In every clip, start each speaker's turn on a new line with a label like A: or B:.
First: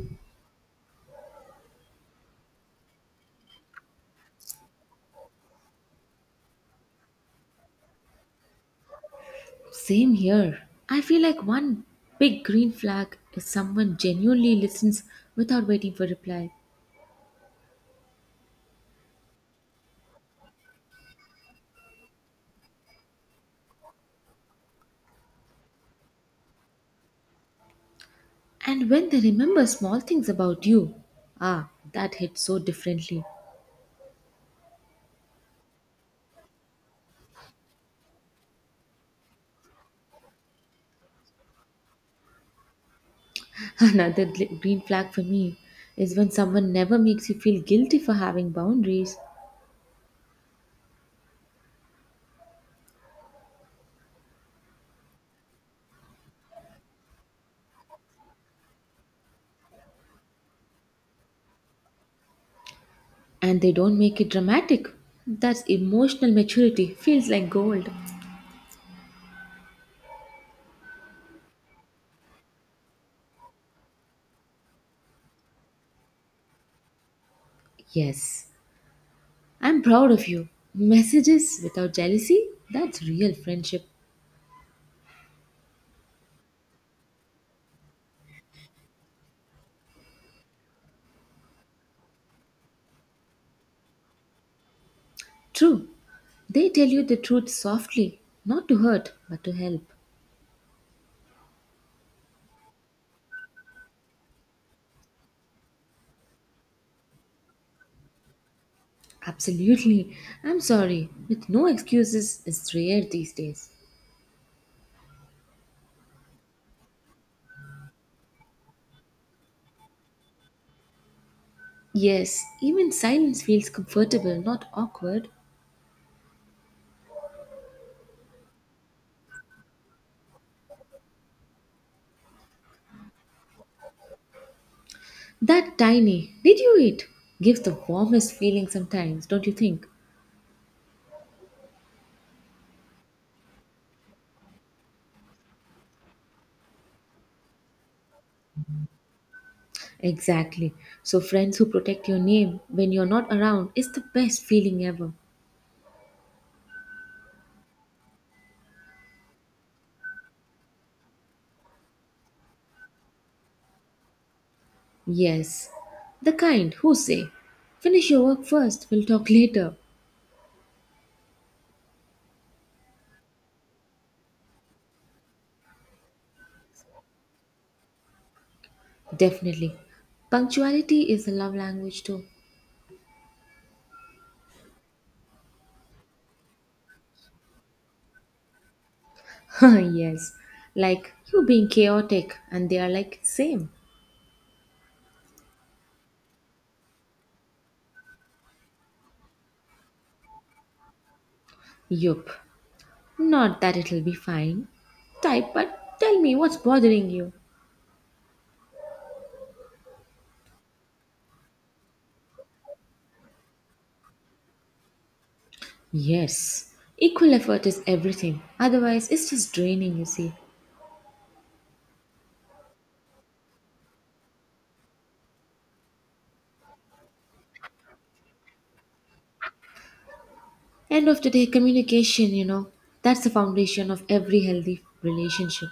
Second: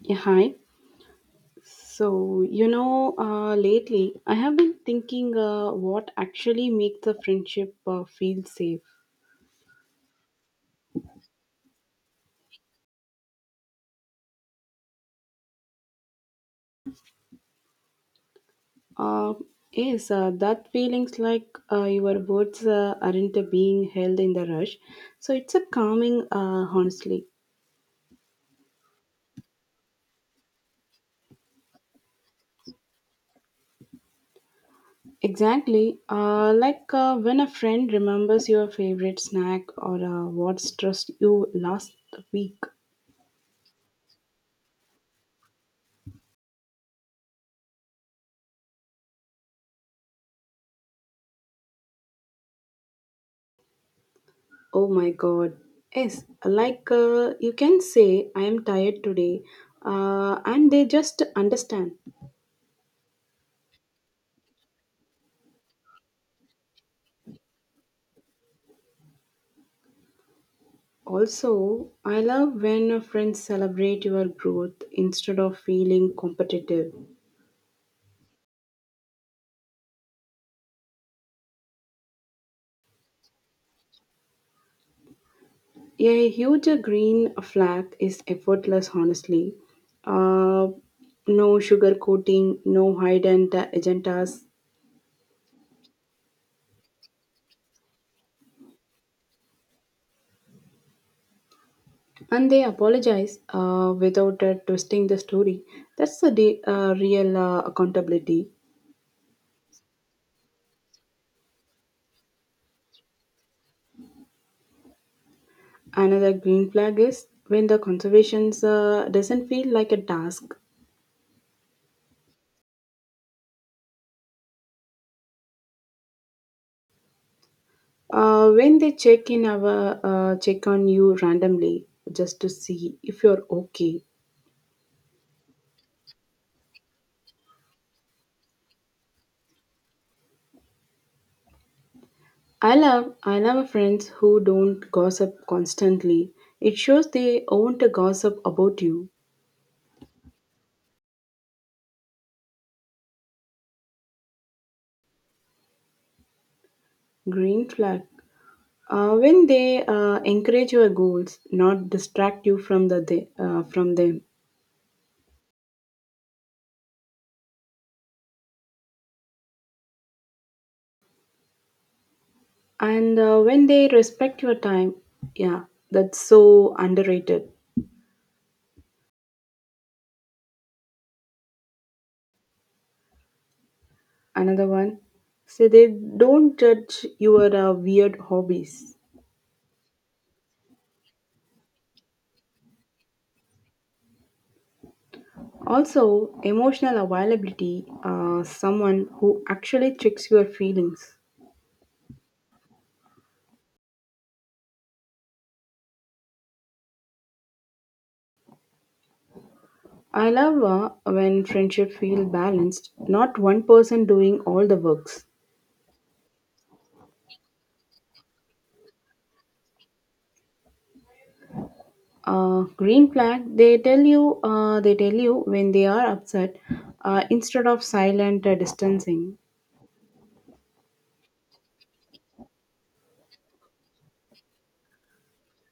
A: Yeah, hi. So, lately I have been thinking what actually makes a friendship feel safe.
B: Same here. I feel like one big green flag is someone genuinely listens without waiting for reply.
A: Uh, is That feelings like your words aren't being held in the rush. So it's a calming, honestly.
B: And when they remember small things about you, that hits so differently.
A: Exactly. Like when a friend remembers your favorite snack or what stressed you last week.
B: Another green flag for me is when someone never makes you feel guilty for having boundaries
A: Oh my god. Yes, like you can say, I am tired today, and they just understand.
B: and they don't make it dramatic. That's emotional maturity, feels like gold.
A: Also, I love when friends celebrate your growth instead of feeling competitive.
B: Yes, I'm proud of you. Messages without jealousy, that's real friendship.
A: A huge green flag is effortless, honestly. Uh, no sugar coating, no hide and agendas,
B: True, they tell you the truth softly, not to hurt, but to help.
A: and they apologize without twisting the story. That's the real accountability.
B: Absolutely. I'm sorry, with no excuses is rare these days.
A: Another green flag is when the conservation doesn't feel like a task.
B: Yes, even silence feels comfortable, not awkward.
A: When they check in our check on you randomly just to see if you're okay.
B: That tiny, did you eat? Gives the warmest feeling sometimes, don't you think?
A: I love friends who don't gossip constantly. It shows they want to gossip about you.
B: Exactly. So, friends who protect your name when you're not around is the best feeling ever.
A: Green flag. When they encourage your goals, not distract you from from them,
B: Yes. The kind who say, finish your work first, we'll talk later.
A: and when they respect your time, yeah, that's so underrated.
B: Definitely. Punctuality is a love language too.
A: Another one say they don't judge your weird hobbies.
B: Yes. Like you being chaotic and they are like same.
A: Also emotional availability, someone who actually checks your feelings.
B: Yup. Not that it'll be fine. Type but tell me what's bothering you.
A: I love when friendship feel balanced, not one person doing all the works.
B: Yes. Equal effort is everything. Otherwise it's just draining, you see.
A: Green flag, they tell you when they are upset instead of silent distancing.
B: End of the day communication, you know. That's the foundation of every healthy relationship.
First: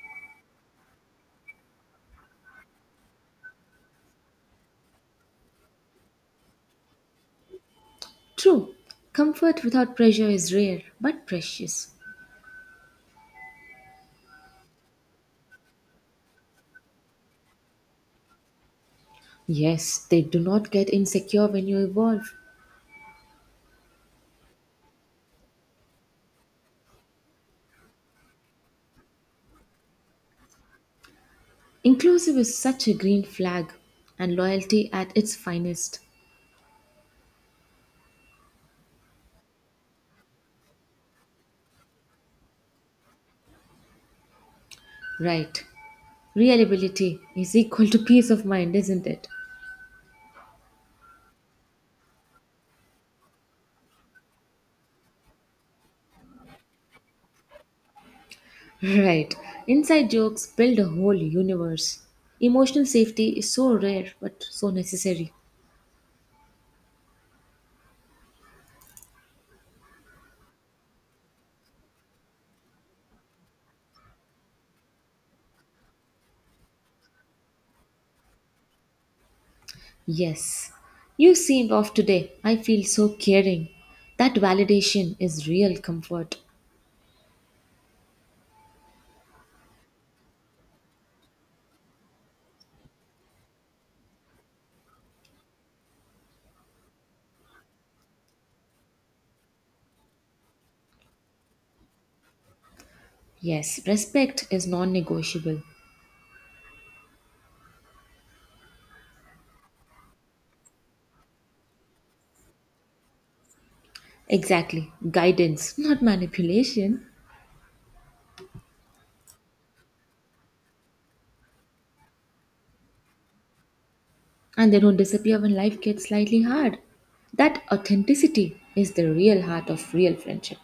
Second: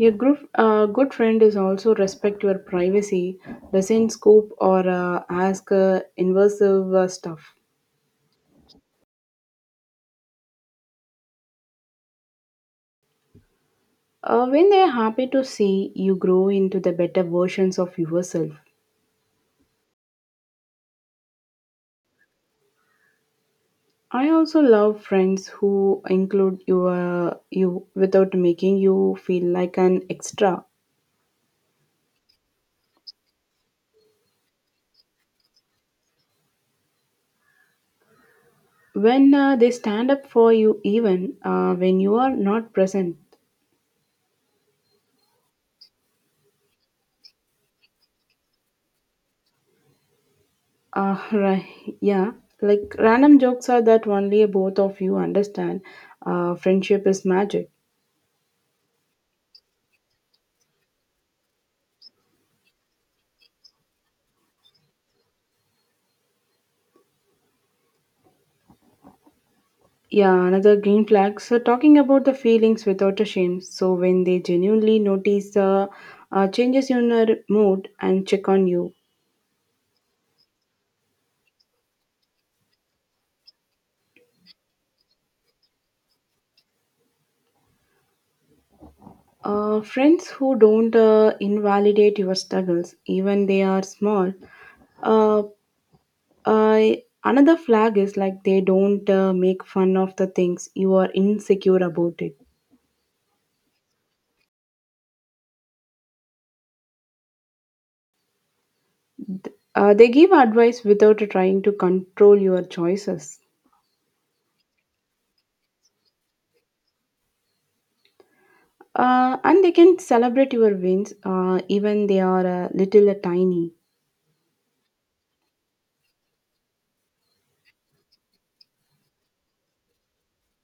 A: A good, good friend is also respect your privacy, doesn't scoop or ask invasive stuff.
B: True. Comfort without pressure is rare but precious.
A: When they are happy to see you grow into the better versions of yourself.
B: Yes, they do not get insecure when you evolve.
A: I also love friends who include you, you without making you feel like an extra.
B: Inclusive is such a green flag and loyalty at its finest.
A: When they stand up for you, even when you are not present.
B: Right. Reliability is equal to peace of mind, isn't it?
A: Right. Yeah. Like random jokes are that only both of you understand. Friendship is magic.
B: Right. Inside jokes build a whole universe. Emotional safety is so rare but so necessary.
A: Yeah, another green flag. So talking about the feelings without a shame. So when they genuinely notice the changes in your mood and check on you.
B: Yes. You seemed off today. I feel so caring. That validation is real comfort.
A: Friends who don't invalidate your struggles, even they are small. Uh, I another flag is like they don't make fun of the things you are insecure about it.
B: Yes, respect is non negotiable.
A: They give advice without trying to control your choices.
B: Exactly. Guidance, not manipulation.
A: And they can celebrate your wins, even they are a little tiny.
B: And they don't disappear when life gets slightly hard. That authenticity is the real heart of real friendship.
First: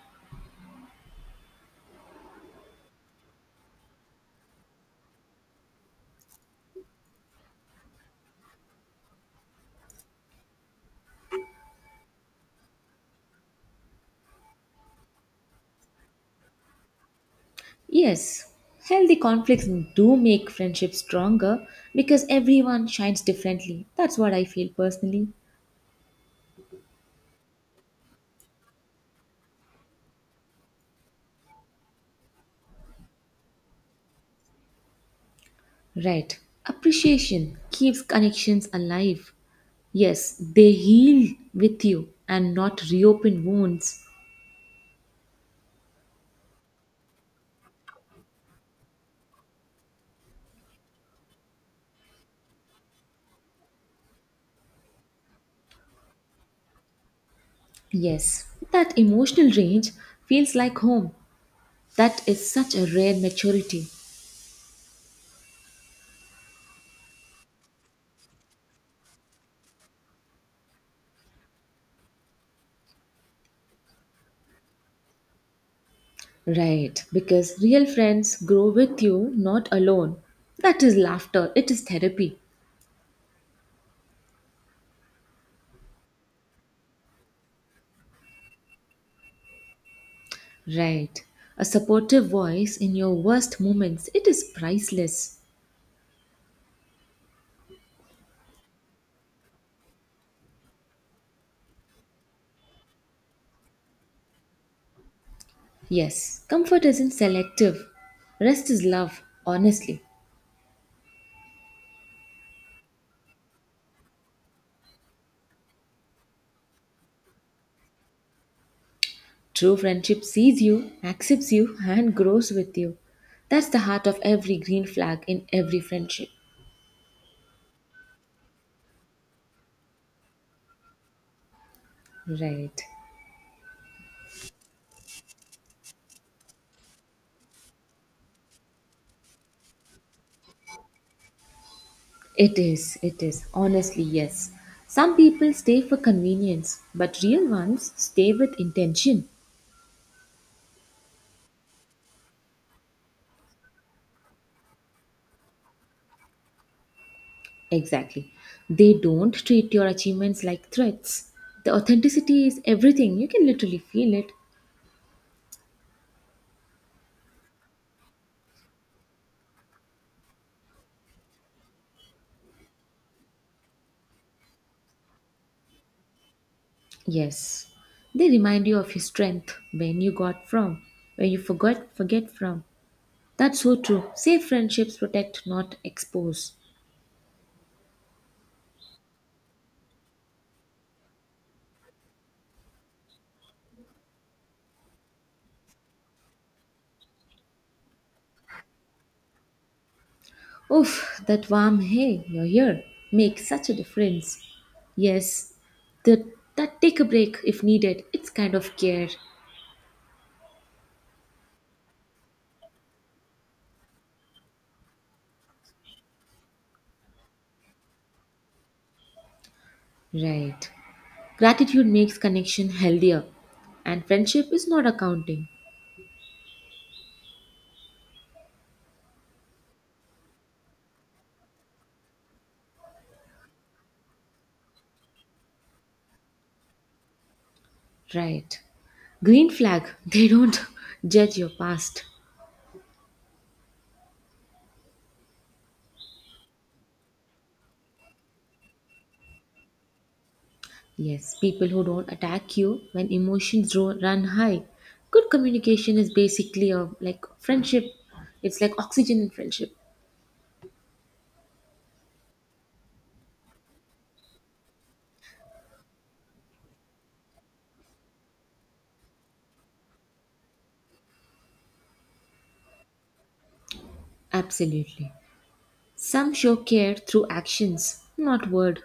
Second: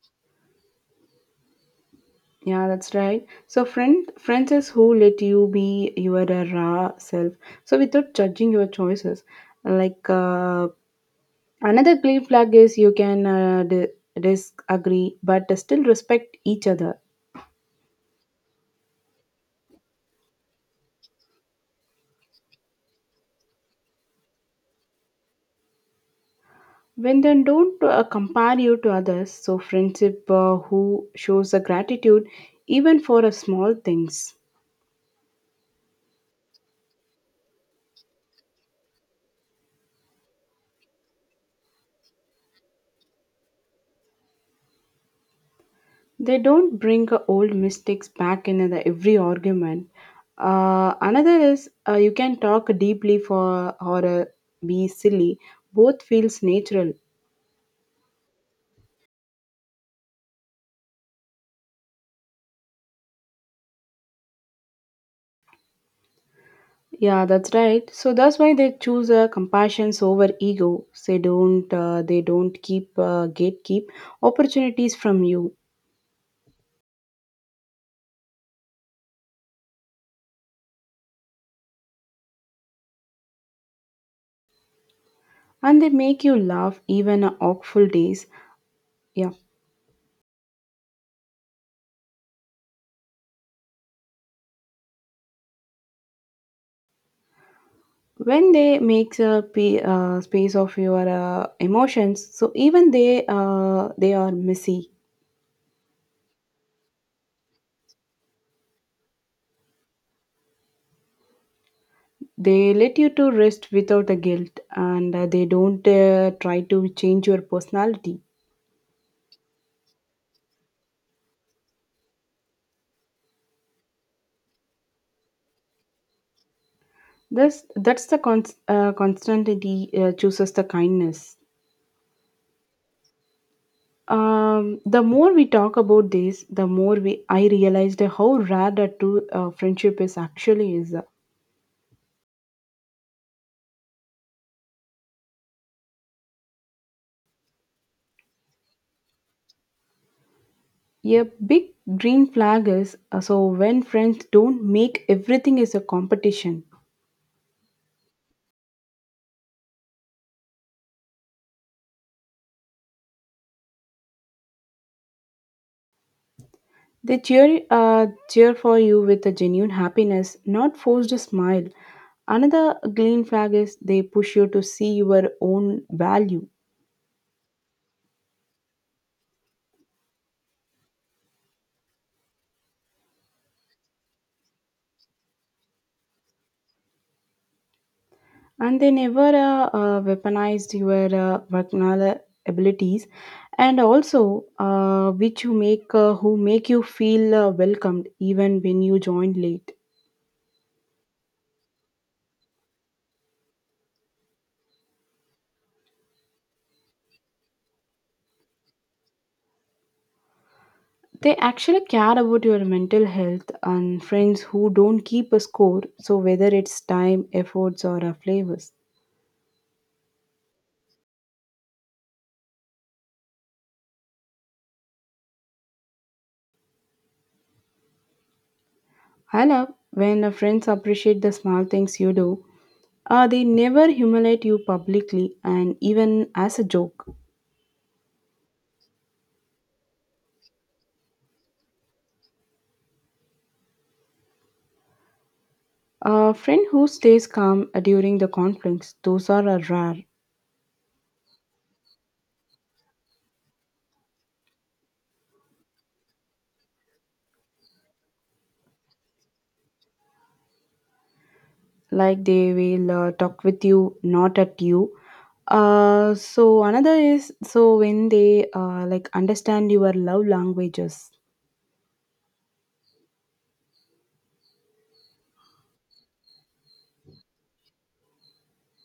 A: Yeah, that's right. So friends is who let you be your raw self. So without judging your choices, like uh, another green flag is you can disagree but still respect each other.
B: Yes, healthy conflicts do make friendship stronger because everyone shines differently. That's what I feel personally.
A: When then don't compare you to others. So friendship who shows a gratitude even for a small things.
B: Right. Appreciation keeps connections alive. Yes, they heal with you and not reopen wounds.
A: They don't bring old mistakes back in the every argument. Another is you can talk deeply for or be silly. Both feels natural.
B: Yes, that emotional range feels like home. That is such a rare maturity.
A: Yeah, that's right. So that's why they choose compassion over ego. They don't. They don't keep gatekeep opportunities from you.
B: Right, because real friends grow with you, not alone. That is laughter, it is therapy.
A: And they make you laugh even on awful days. Yeah,
B: Right, a supportive voice in your worst moments, it is priceless.
A: when they make a space of your emotions, so even they are messy.
B: Yes, comfort isn't selective. Rest is love, honestly.
A: They let you to rest without a guilt, and they don't try to change your personality.
B: True friendship sees you, accepts you, and grows with you. That's the heart of every green flag in every friendship.
A: This that's the constantly chooses the kindness.
B: Right.
A: The more we talk about this, the more we I realized how rare that true friendship is actually is.
B: It is, it is. Honestly, yes. Some people stay for convenience, but real ones stay with intention.
A: A big green flag is so when friends don't make everything is a competition.
B: Exactly. They don't treat your achievements like threats. The authenticity is everything. You can literally feel it.
A: They cheer for you with a genuine happiness, not forced a smile. Another green flag is they push you to see your own value,
B: Yes. They remind you of your strength, when you got from, where you forgot forget from. That's so true. Safe friendships protect, not expose.
A: and they never weaponized your vocational abilities, and also which you make who make you feel welcomed even when you join late.
B: Oof, that warm hey, you're here makes such a difference. Yes, the, that take a break if needed, it's kind of care.
A: They actually care about your mental health and friends who don't keep a score, so whether it's time, efforts, or flavors.
B: Right. Gratitude makes connection healthier, and friendship is not accounting.
A: I love when friends appreciate the small things you do. They never humiliate you publicly and even as a joke.
B: Right. Green flag, they don't judge your past.
A: A friend who stays calm during the conflicts, those are rare.
B: Yes, people who don't attack you when emotions run high. Good communication is basically a like friendship. It's like oxygen in friendship.
A: Like they will talk with you, not at you. So another is so when they like understand your love languages.
B: Absolutely. Some show care through actions, not word.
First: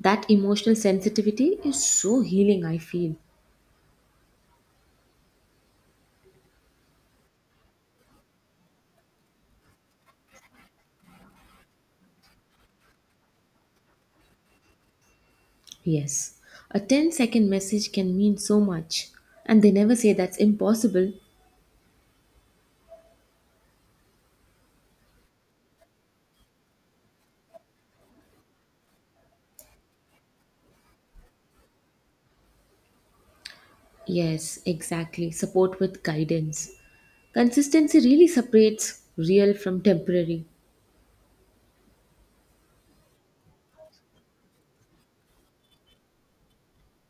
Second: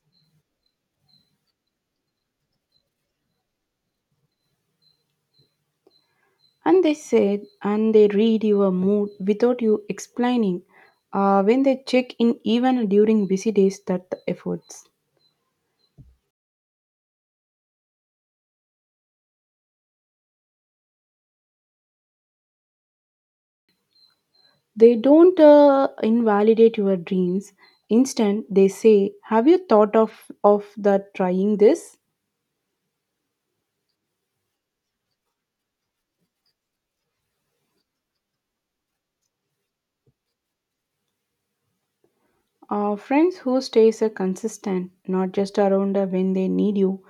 B: That emotional sensitivity is so healing, I feel.
A: And they said, and they read your mood without you explaining. When they check in, even during busy days, that the efforts.
B: Yes, a ten-second message can mean so much. And they never say that's impossible.
A: They don't invalidate your dreams. Instead, they say, "Have you thought of the trying this?"
B: Yes, exactly. Support with guidance. Consistency really separates real from temporary.
A: Friends who stays are consistent, not just around when they need you.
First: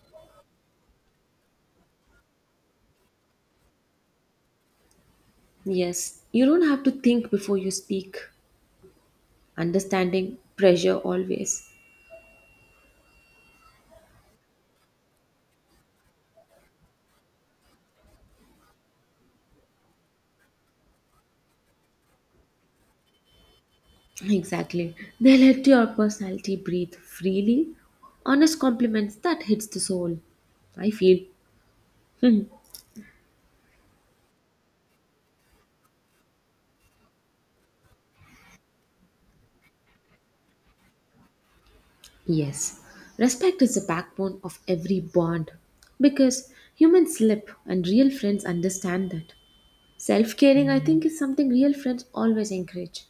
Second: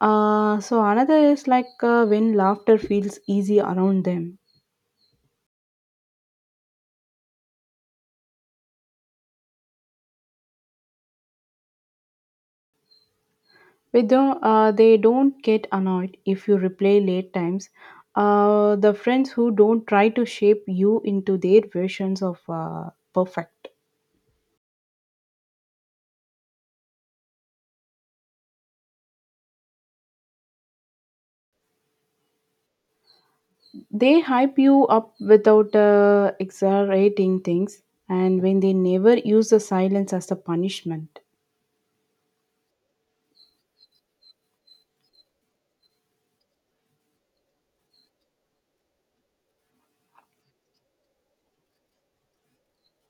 A: So another is like when laughter feels easy around them.
B: Yes, you don't have to think before you speak. Understanding, pressure always.
A: With them, they don't get annoyed if you replay late times. The friends who don't try to shape you into their versions of perfect.
B: Exactly. They let your personality breathe freely. Honest compliments that hits the soul. I feel.
A: They hype you up without exaggerating things, and when they never use the silence as a punishment,
B: Yes. Respect is the backbone of every bond because humans slip and real friends understand that. Self caring, I think, is something real friends always encourage.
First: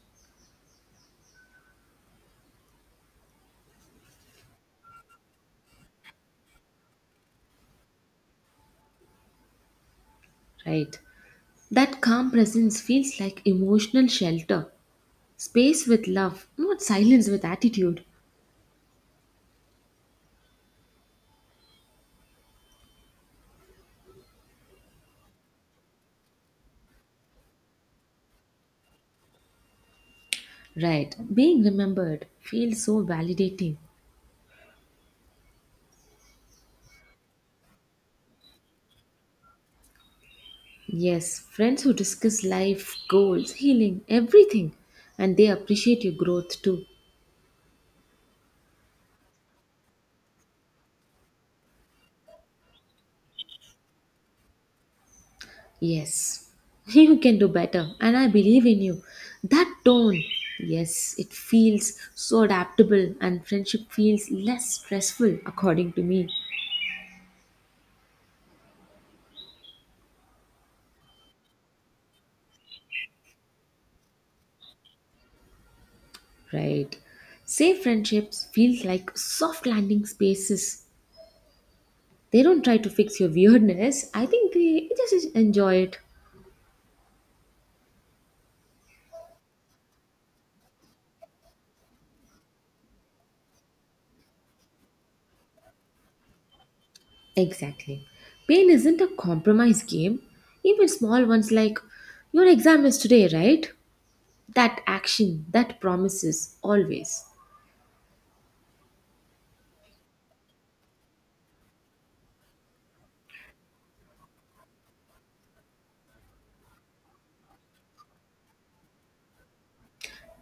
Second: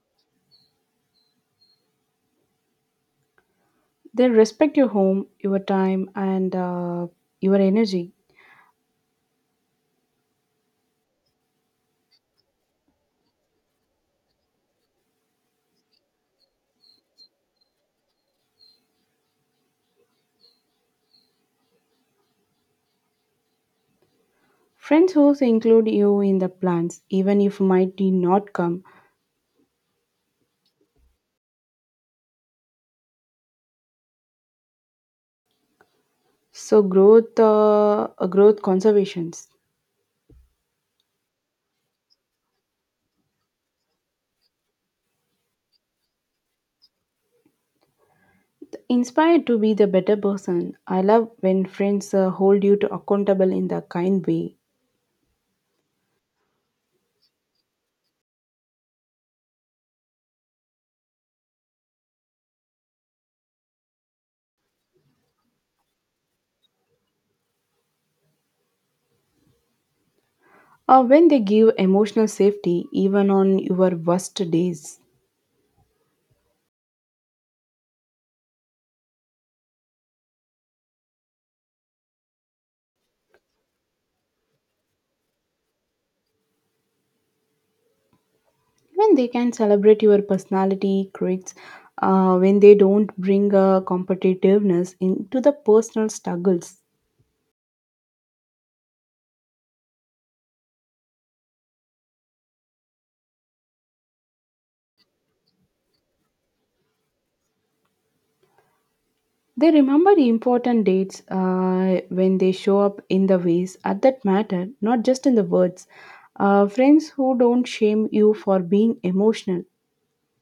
A: they respect your home, your time, and your energy.
B: Right. That calm presence feels like emotional shelter. Space with love, not silence with attitude.
A: Friends who include you in the plans, even if might not come.
B: Right. Being remembered feels so validating.
A: So growth conservations.
B: Yes, friends who discuss life, goals, healing, everything, and they appreciate your growth too.
A: Inspired to be the better person, I love when friends hold you to accountable in the kind way,
B: Yes, you can do better, and I believe in you. That tone, yes, it feels so adaptable, and friendship feels less stressful, according to me.
A: or when they give emotional safety even on your worst days.
B: Right. Safe friendships feel like soft landing spaces. They don't try to fix your weirdness. I think they just enjoy it.
A: When they can celebrate your personality quirks, when they don't bring competitiveness into the personal struggles.
B: Exactly. Pain isn't a compromise game. Even small ones like your exam is today, right? That action, that promises, always.
A: They remember the important dates when they show up in the ways at that matter, not just in the words. Friends who don't shame you for being emotional.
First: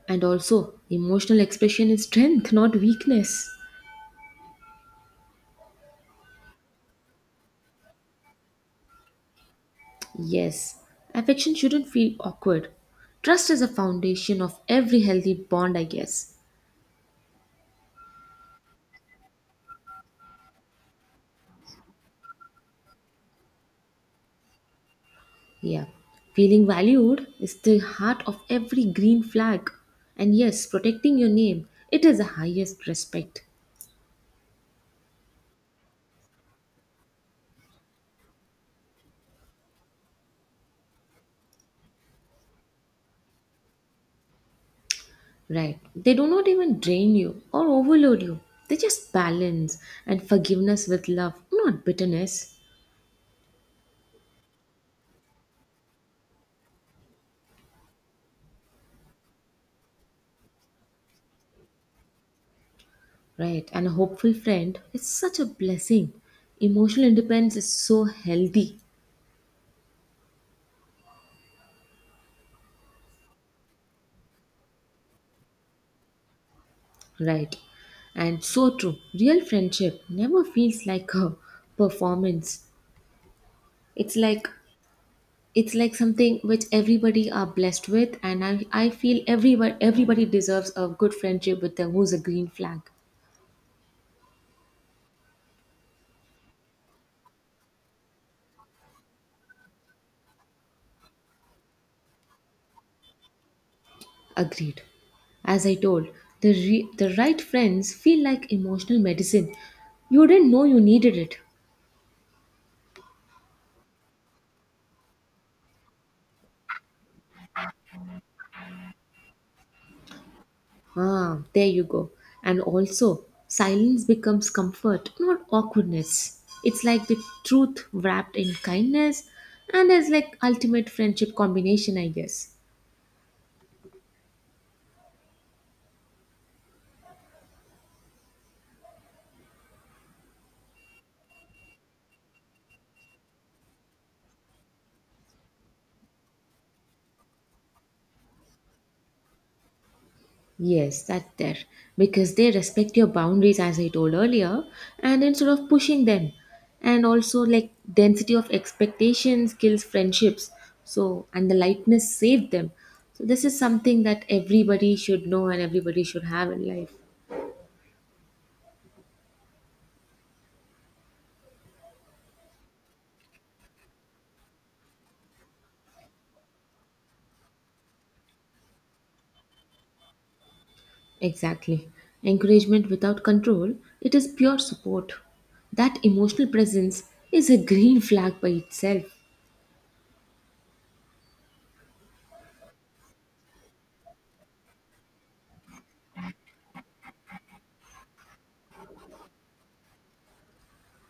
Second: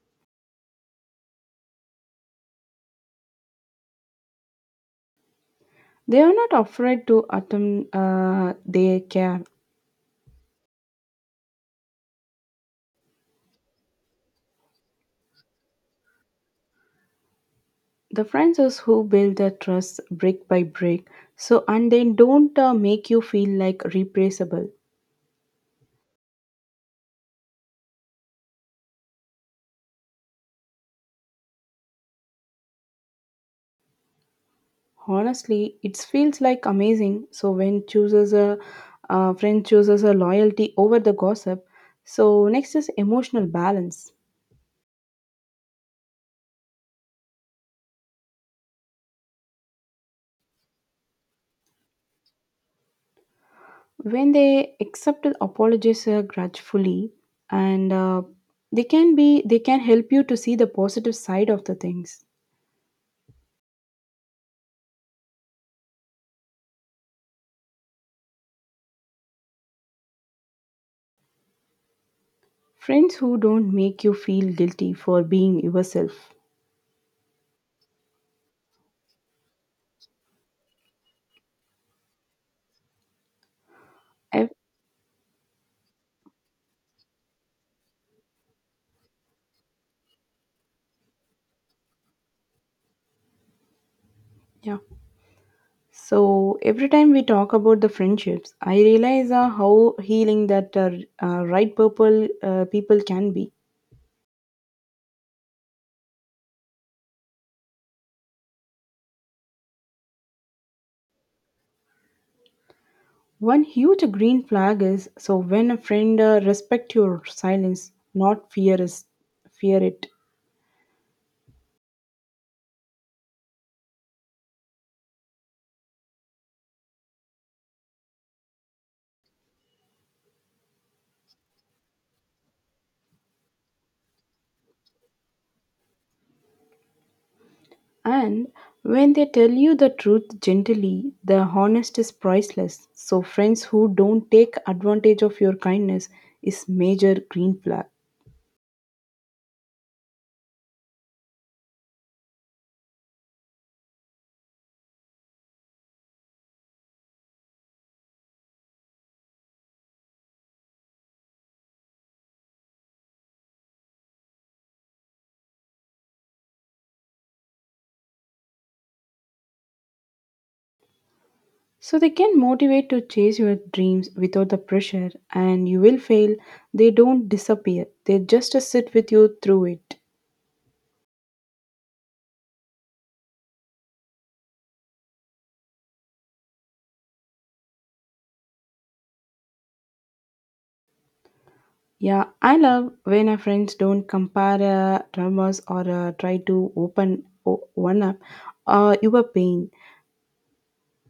B: And also, emotional expression is strength, not weakness.
A: They are not afraid to attempt their care.
B: Yes, affection shouldn't feel awkward. Trust is a foundation of every healthy bond, I guess.
A: The friends is who build the trust brick by brick. So and they don't make you feel like replaceable.
B: Yeah, feeling valued is the heart of every green flag. And yes, protecting your name, it is the highest respect.
A: Honestly, it feels like amazing. So when chooses a friend chooses a loyalty over the gossip. So next is emotional balance.
B: Right. They do not even drain you or overload you. They just balance and forgiveness with love, not bitterness.
A: When they accept apologies grudgefully, and they can help you to see the positive side of the things.
B: Right. And a hopeful friend is such a blessing. Emotional independence is so healthy.
A: Friends who don't make you feel guilty for being yourself.
B: Right. And so true. Real friendship never feels like a performance. It's like
A: Ev-
B: it's like something which everybody are blessed with, and I feel everybody deserves a good friendship with them who's a green flag.
A: yeah. So every time we talk about the friendships, I realize how healing that right purple people can be.
B: Agreed. As I told, the right friends feel like emotional medicine. You didn't know you needed it.
A: One huge green flag is so when a friend respect your silence, not fear it,
B: Ah, there you go. And also, silence becomes comfort, not awkwardness. It's like the truth wrapped in kindness, and it's like ultimate friendship combination, I guess.
A: and when they tell you the truth gently, the honest is priceless. So friends who don't take advantage of your kindness is major green flag.
B: Yes, that's there. Because they respect your boundaries, as I told earlier, and instead of pushing them. And also, like, density of expectations kills friendships. So, and the lightness saved them. So, this is something that everybody should know and everybody should have in life.
A: So they can motivate to chase your dreams without the pressure and you will fail. They don't disappear. They just sit with you through it.
B: Exactly. Encouragement without control, it is pure support. That emotional presence is a green flag by itself.
A: Yeah, I love when our friends don't compare dramas or try to open one up your pain.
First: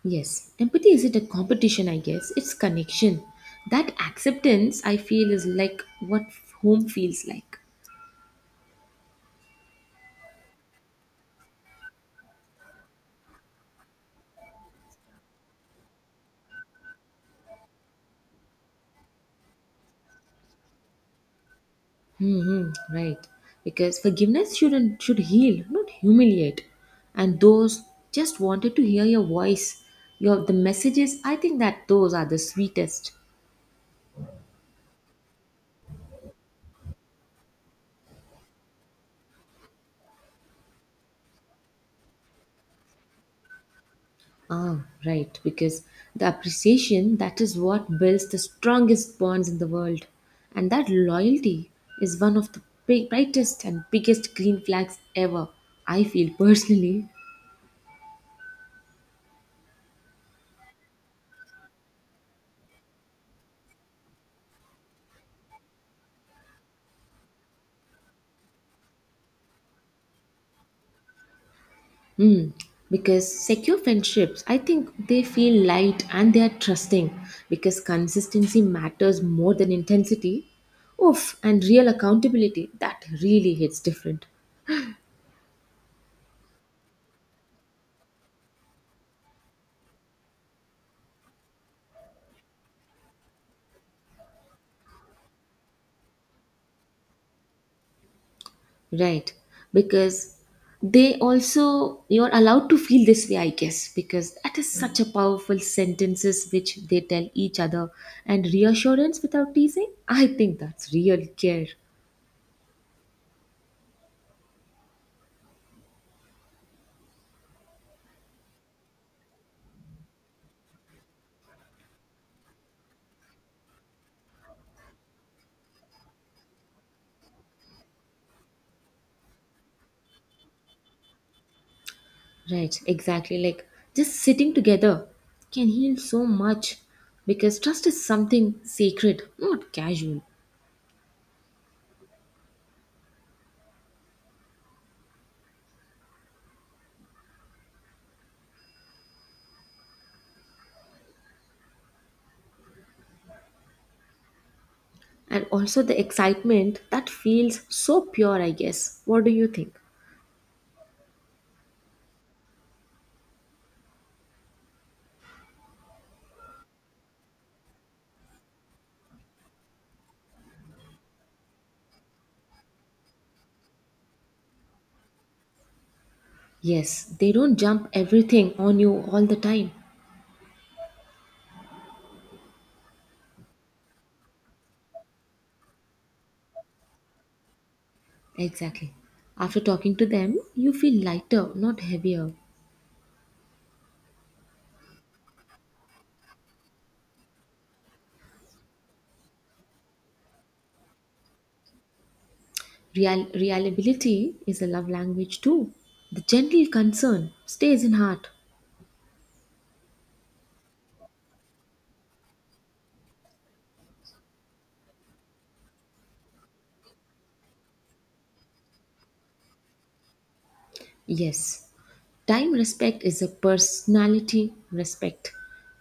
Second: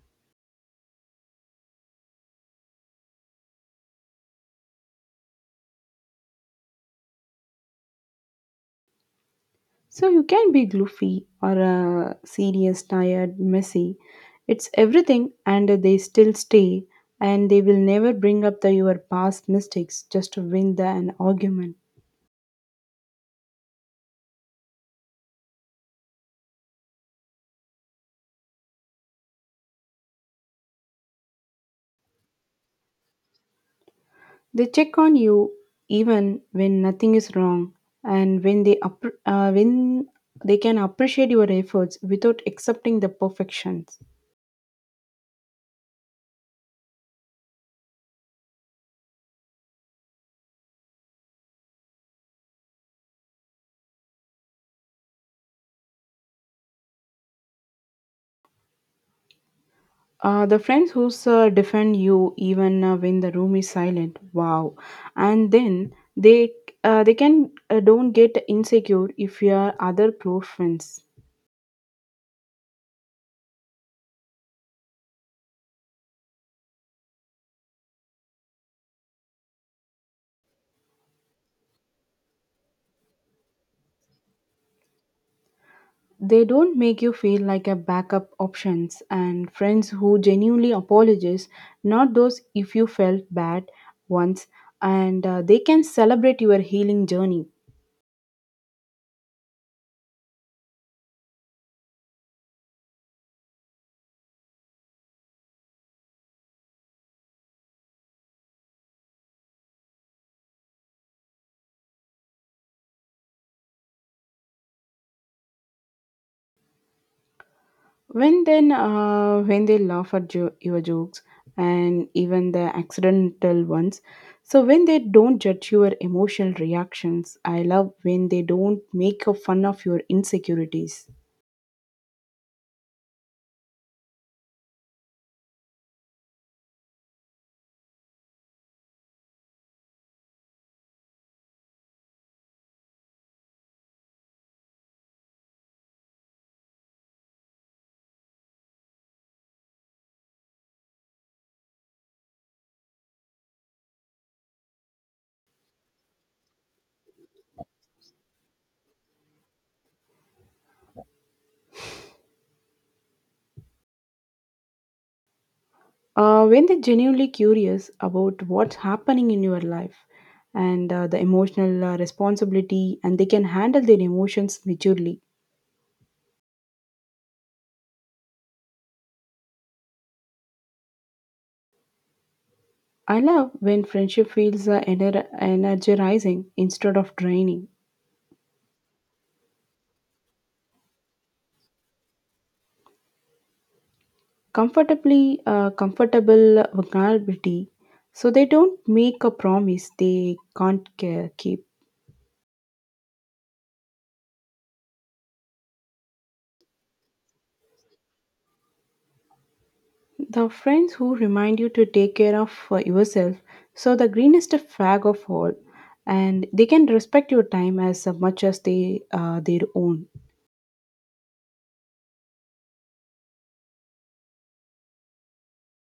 B: Yes, empathy isn't a competition, I guess, it's connection. That acceptance, I feel, is like what home feels like.
A: So you can be goofy or serious, tired, messy. It's everything and they still stay and they will never bring up your past mistakes just to win an argument.
B: Hmm, right. Because forgiveness shouldn't should heal, not humiliate. And those just wanted to hear your voice, your the messages. I think that those are the sweetest.
A: They check on you even when nothing is wrong and when they can appreciate your efforts without accepting the perfections.
B: Ah, right, because the appreciation that is what builds the strongest bonds in the world. And that loyalty is one of the big, brightest and biggest green flags ever, I feel personally.
A: The friends who defend you even when the room is silent. Wow, and then they can don't get insecure if you are other close friends.
B: Because secure friendships, I think they feel light and they are trusting because consistency matters more than intensity. Oof, and real accountability, that really hits different.
A: They don't make you feel like a backup options and friends who genuinely apologize, not those if you felt bad once and they can celebrate your healing journey.
B: Right. Because they also you're allowed to feel this way, I guess, because that is such a powerful sentences which they tell each other and reassurance without teasing. I think that's real care.
A: When they laugh at your jokes and even the accidental ones. So when they don't judge your emotional reactions, I love when they don't make a fun of your insecurities.
B: Right, exactly. Like just sitting together can heal so much because trust is something sacred, not casual. And also the excitement that feels so pure, I guess. What do you think?
A: When they're genuinely curious about what's happening in your life and the emotional responsibility and they can handle their emotions maturely.
B: Yes, they don't jump everything on you all the time.
A: I love when friendship feels energizing instead of draining.
B: Exactly. After talking to them, you feel lighter, not heavier.
A: Comfortably Comfortable vulnerability, so they don't make a promise they can't keep.
B: Reliability is a love language too. The gentle concern stays in heart.
A: The friends who remind you to take care of yourself. So, the greenest flag of all, and they can respect your time as much as they their own.
B: Yes, time respect is a personality respect.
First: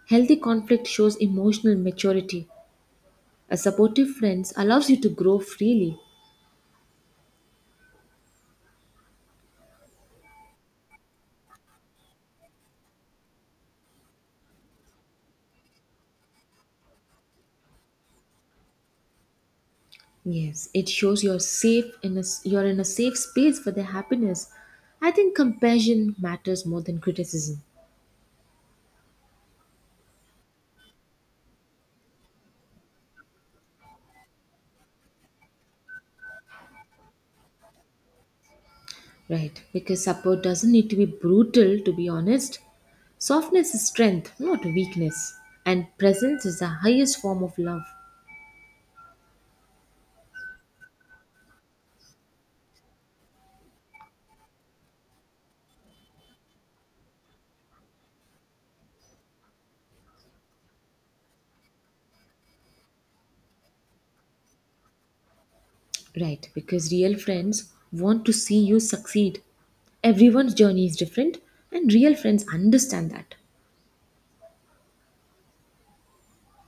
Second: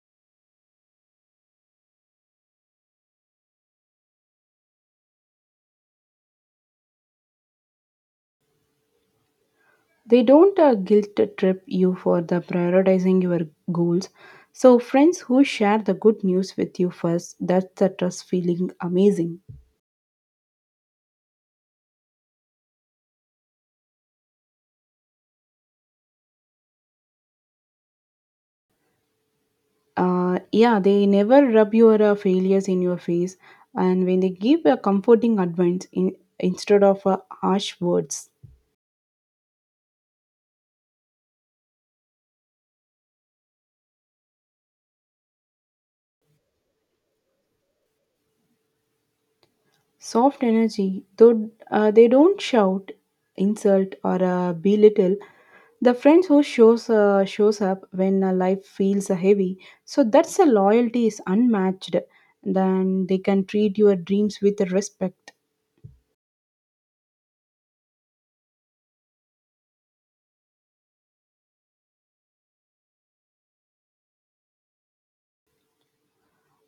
B: Healthy conflict shows emotional maturity. A supportive friend allows you to grow freely.
A: They don't guilt trip you for the prioritizing your goals. So, friends who share the good news with you first, that's the trust feeling amazing.
B: Yes, it shows you're safe you're in a safe space for their happiness. I think compassion matters more than criticism.
A: Yeah, they never rub your failures in your face, and when they give a comforting advice instead of harsh words.
B: Right, because support doesn't need to be brutal, to be honest. Softness is strength, not weakness. And presence is the highest form of love.
A: Soft energy, though they don't shout, insult, or belittle the friends who shows up when life feels heavy. So that's a loyalty is unmatched. Then they can treat your dreams with respect.
B: Right, because real friends want to see you succeed. Everyone's journey is different, and real friends understand that.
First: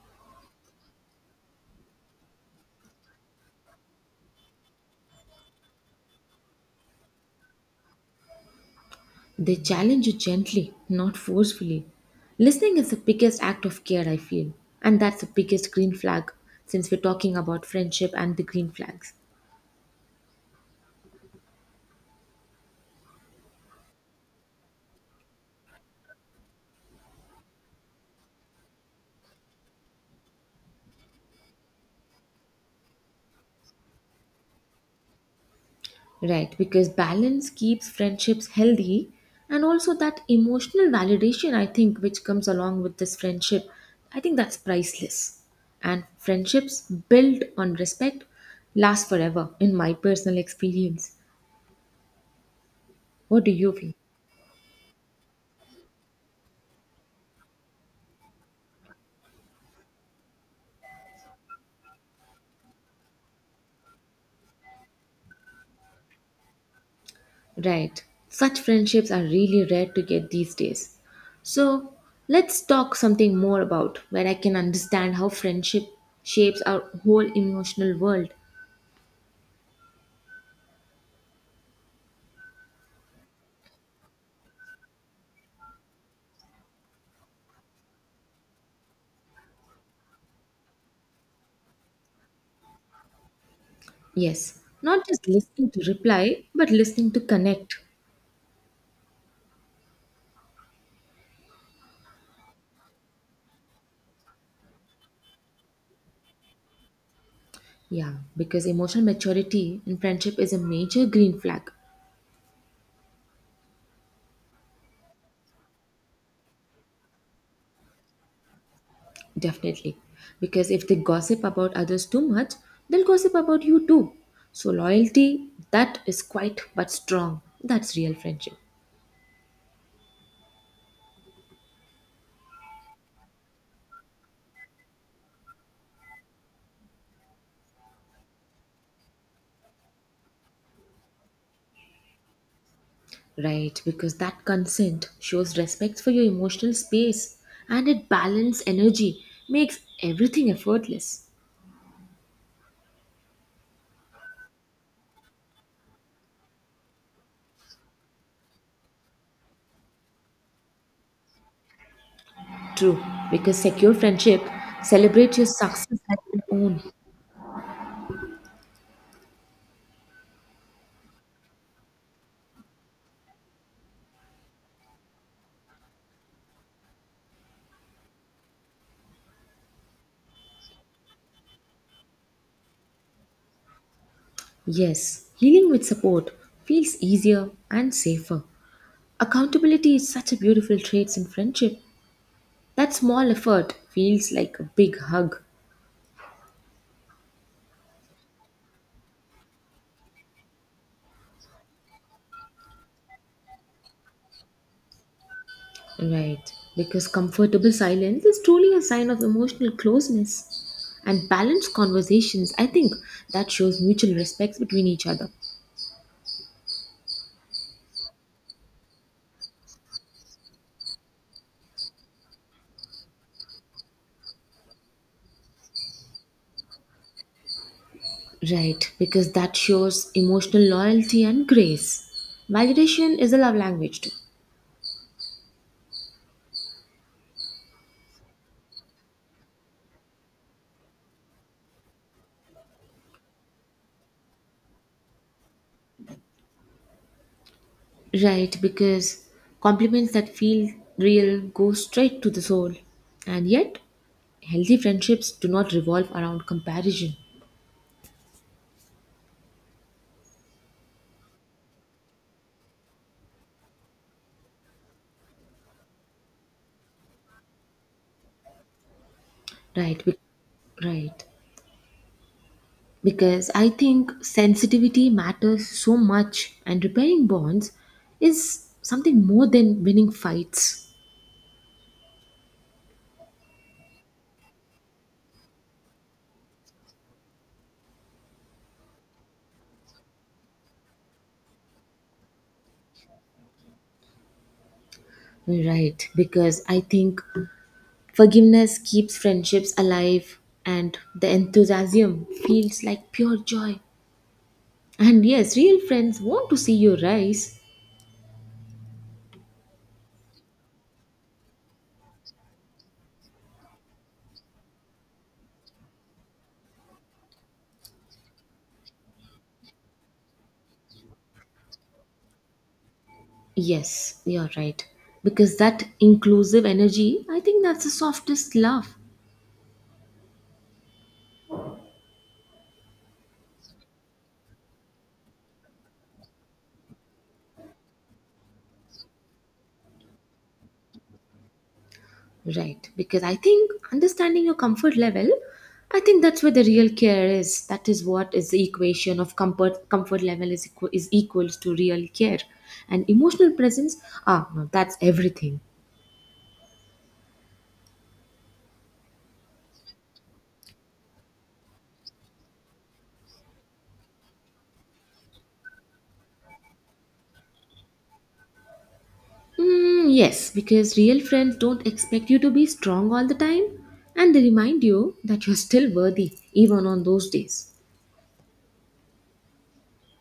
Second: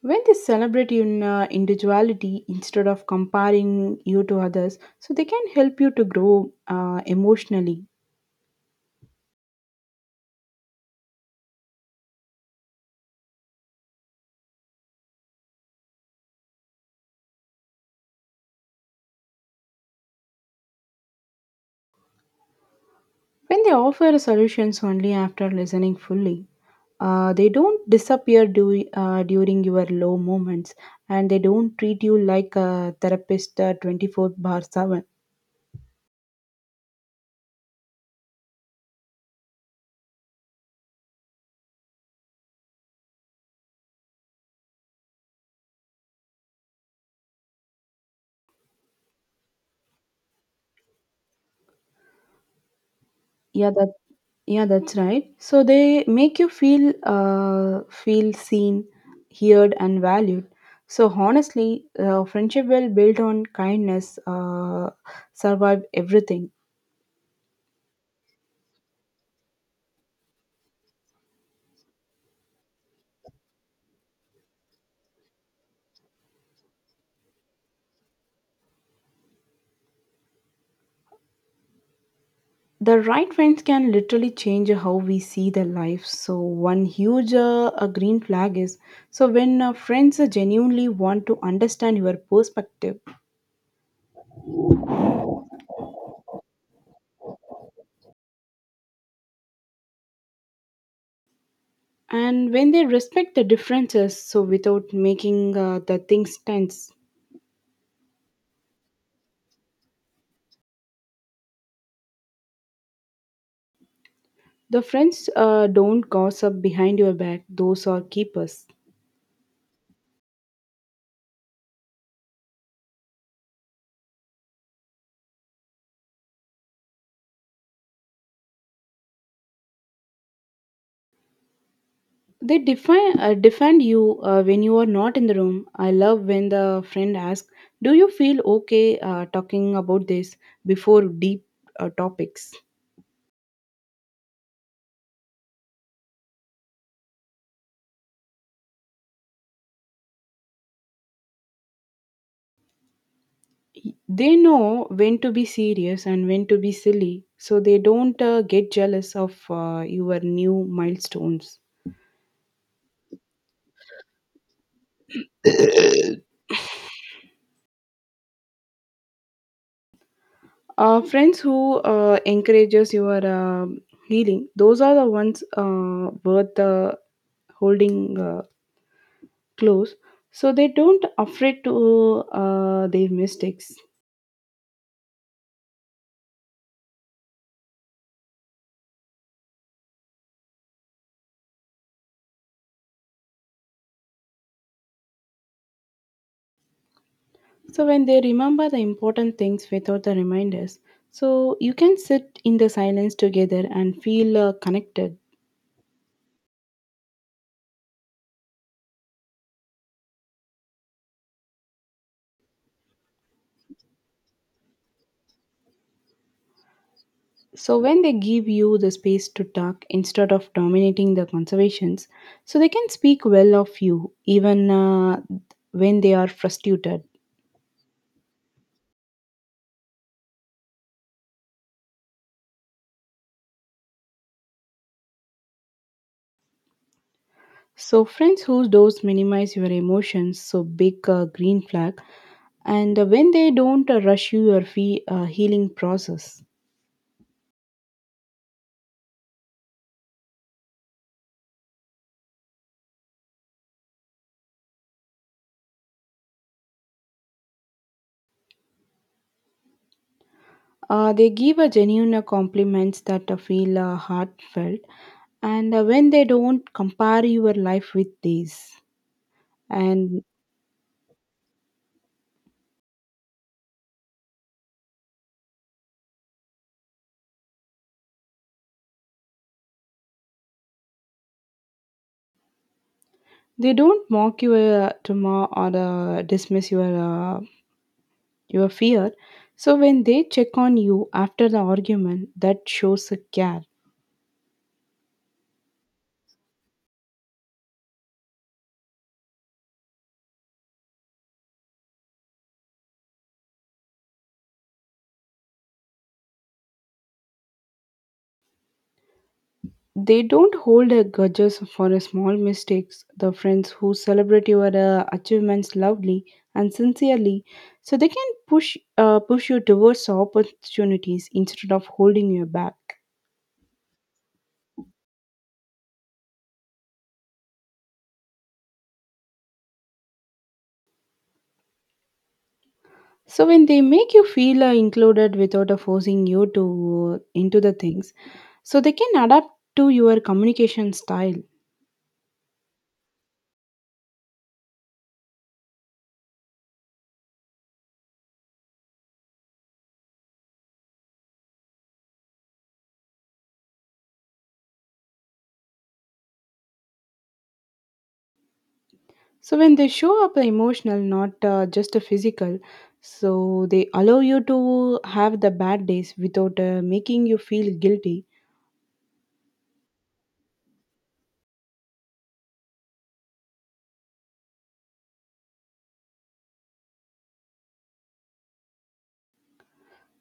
A: When they celebrate your individuality instead of comparing you to others, so they can help you to grow emotionally.
B: They challenge you gently, not forcefully. Listening is the biggest act of care, I feel. And that's the biggest green flag, since we're talking about friendship and the green flags.
A: When they offer solutions only after listening fully, they don't disappear during your low moments and they don't treat you like a therapist 24/7.
B: Right, because balance keeps friendships healthy and also that emotional validation I think which comes along with this friendship, I think that's priceless. And friendships built on respect last forever in my personal experience. What do
A: Yeah,
B: you
A: that
B: feel?
A: yeah, that's right. So they make you feel feel seen, heard, and valued. So honestly, friendship will build on kindness, survive everything.
B: Right. Such friendships are really rare to get these days. So let's talk something more about where I can understand how friendship shapes our whole emotional world.
A: The right friends can literally change how we see the life, so one huge a green flag is so when friends genuinely want to understand your perspective,
B: Yes, not just listening to reply, but listening to connect.
A: and when they respect the differences so without making the things tense.
B: Yeah, because emotional maturity in friendship is a major green flag,
A: The friends don't gossip behind your back, those are keepers.
B: definitely. Because if they gossip about others too much, they'll gossip about you too. So, loyalty, that is quite but strong. That's real friendship.
A: They define defend you when you are not in the room. I love when the friend asks, "Do you feel okay talking about this?" before deep topics.
B: Right, because that consent shows respect for your emotional space and it balances energy, makes everything effortless.
A: They know when to be serious and when to be silly, so they don't get jealous of your new milestones.
B: True, because secure friendship celebrates your success as your own.
A: Friends who encourages your healing, those are the ones worth holding close, so they don't afraid to their mistakes.
B: Yes, healing with support feels easier and safer. Accountability is such a beautiful trait in friendship. That small effort feels like a big hug.
A: So when they remember the important things without the reminders, so you can sit in the silence together and feel connected,
B: Right, because comfortable silence is truly a sign of emotional closeness. And balanced conversations, I think that shows mutual respect between each other.
A: so when they give you the space to talk instead of dominating the conversations. So they can speak well of you even when they are frustrated.
B: Right, because that shows emotional loyalty and grace. Validation is a love language too.
A: So friends whose doors minimize your emotions, so big green flag. And when they don't rush your healing process.
B: Right, because compliments that feel real go straight to the soul. And yet, healthy friendships do not revolve around comparison.
A: They give a genuine compliments that feel heartfelt, and when they don't compare your life with these.
B: Right,
A: And
B: right. Because I think sensitivity matters so much, and repairing bonds is something more than winning fights.
A: they don't mock your tomorrow or dismiss your fear. So when they check on you after the argument, that shows a care.
B: Right, because I think forgiveness keeps friendships alive, and the enthusiasm feels like pure joy. And yes, real friends want to see you rise.
A: They don't hold a grudges for a small mistakes. The friends who celebrate your achievements loudly and sincerely, so they can push you towards opportunities instead of holding you back.
B: Yes, you're right. Because that inclusive energy, I think that's the softest love.
A: So when they make you feel included without forcing you to into the things, so they can adapt to your communication style.
B: Right. Because I think understanding your comfort level, I think that's where the real care is. That is what is the equation of comfort level is equals to real care. And emotional presence, no, that's everything.
A: So when they show up emotional, not just a physical, so they allow you to have the bad days without making you feel guilty.
B: Mm, yes, because real friends don't expect you to be strong all the time and they remind you that you're still worthy even on those days.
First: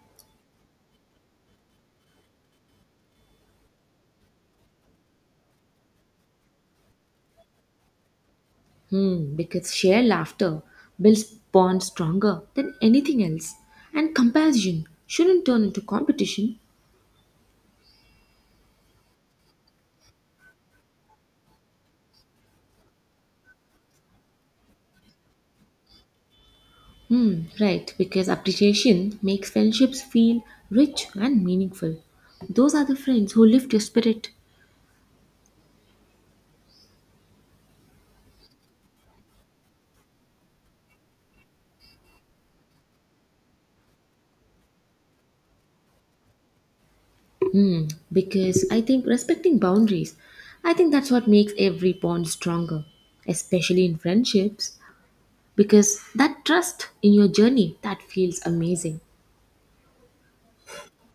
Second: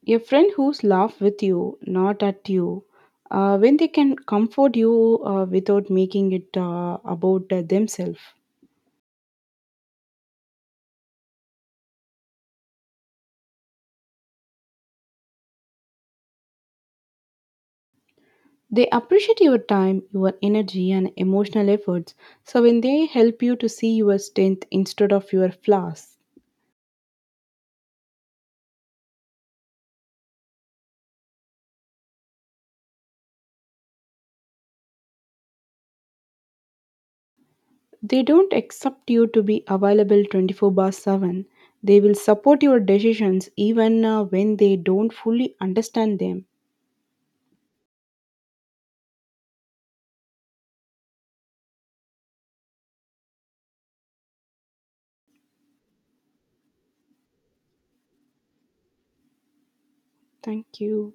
A: A friend who's laugh with you, not at you, when they can comfort you without making it about themselves.
B: Hmm, because shared laughter builds bonds stronger than anything else and comparison shouldn't turn into competition.
A: They appreciate your time, your energy, and emotional efforts. So when they help you to see your strength instead of your flaws.
B: Hmm, right, because appreciation makes friendships feel rich and meaningful. Those are the friends who lift your spirit
A: They don't accept you to be available 24/7. They will support your decisions even when they don't fully understand them.
B: because I think respecting boundaries, I think that's what makes every bond stronger, especially in friendships, because that trust in your journey that feels amazing.
A: Thank you.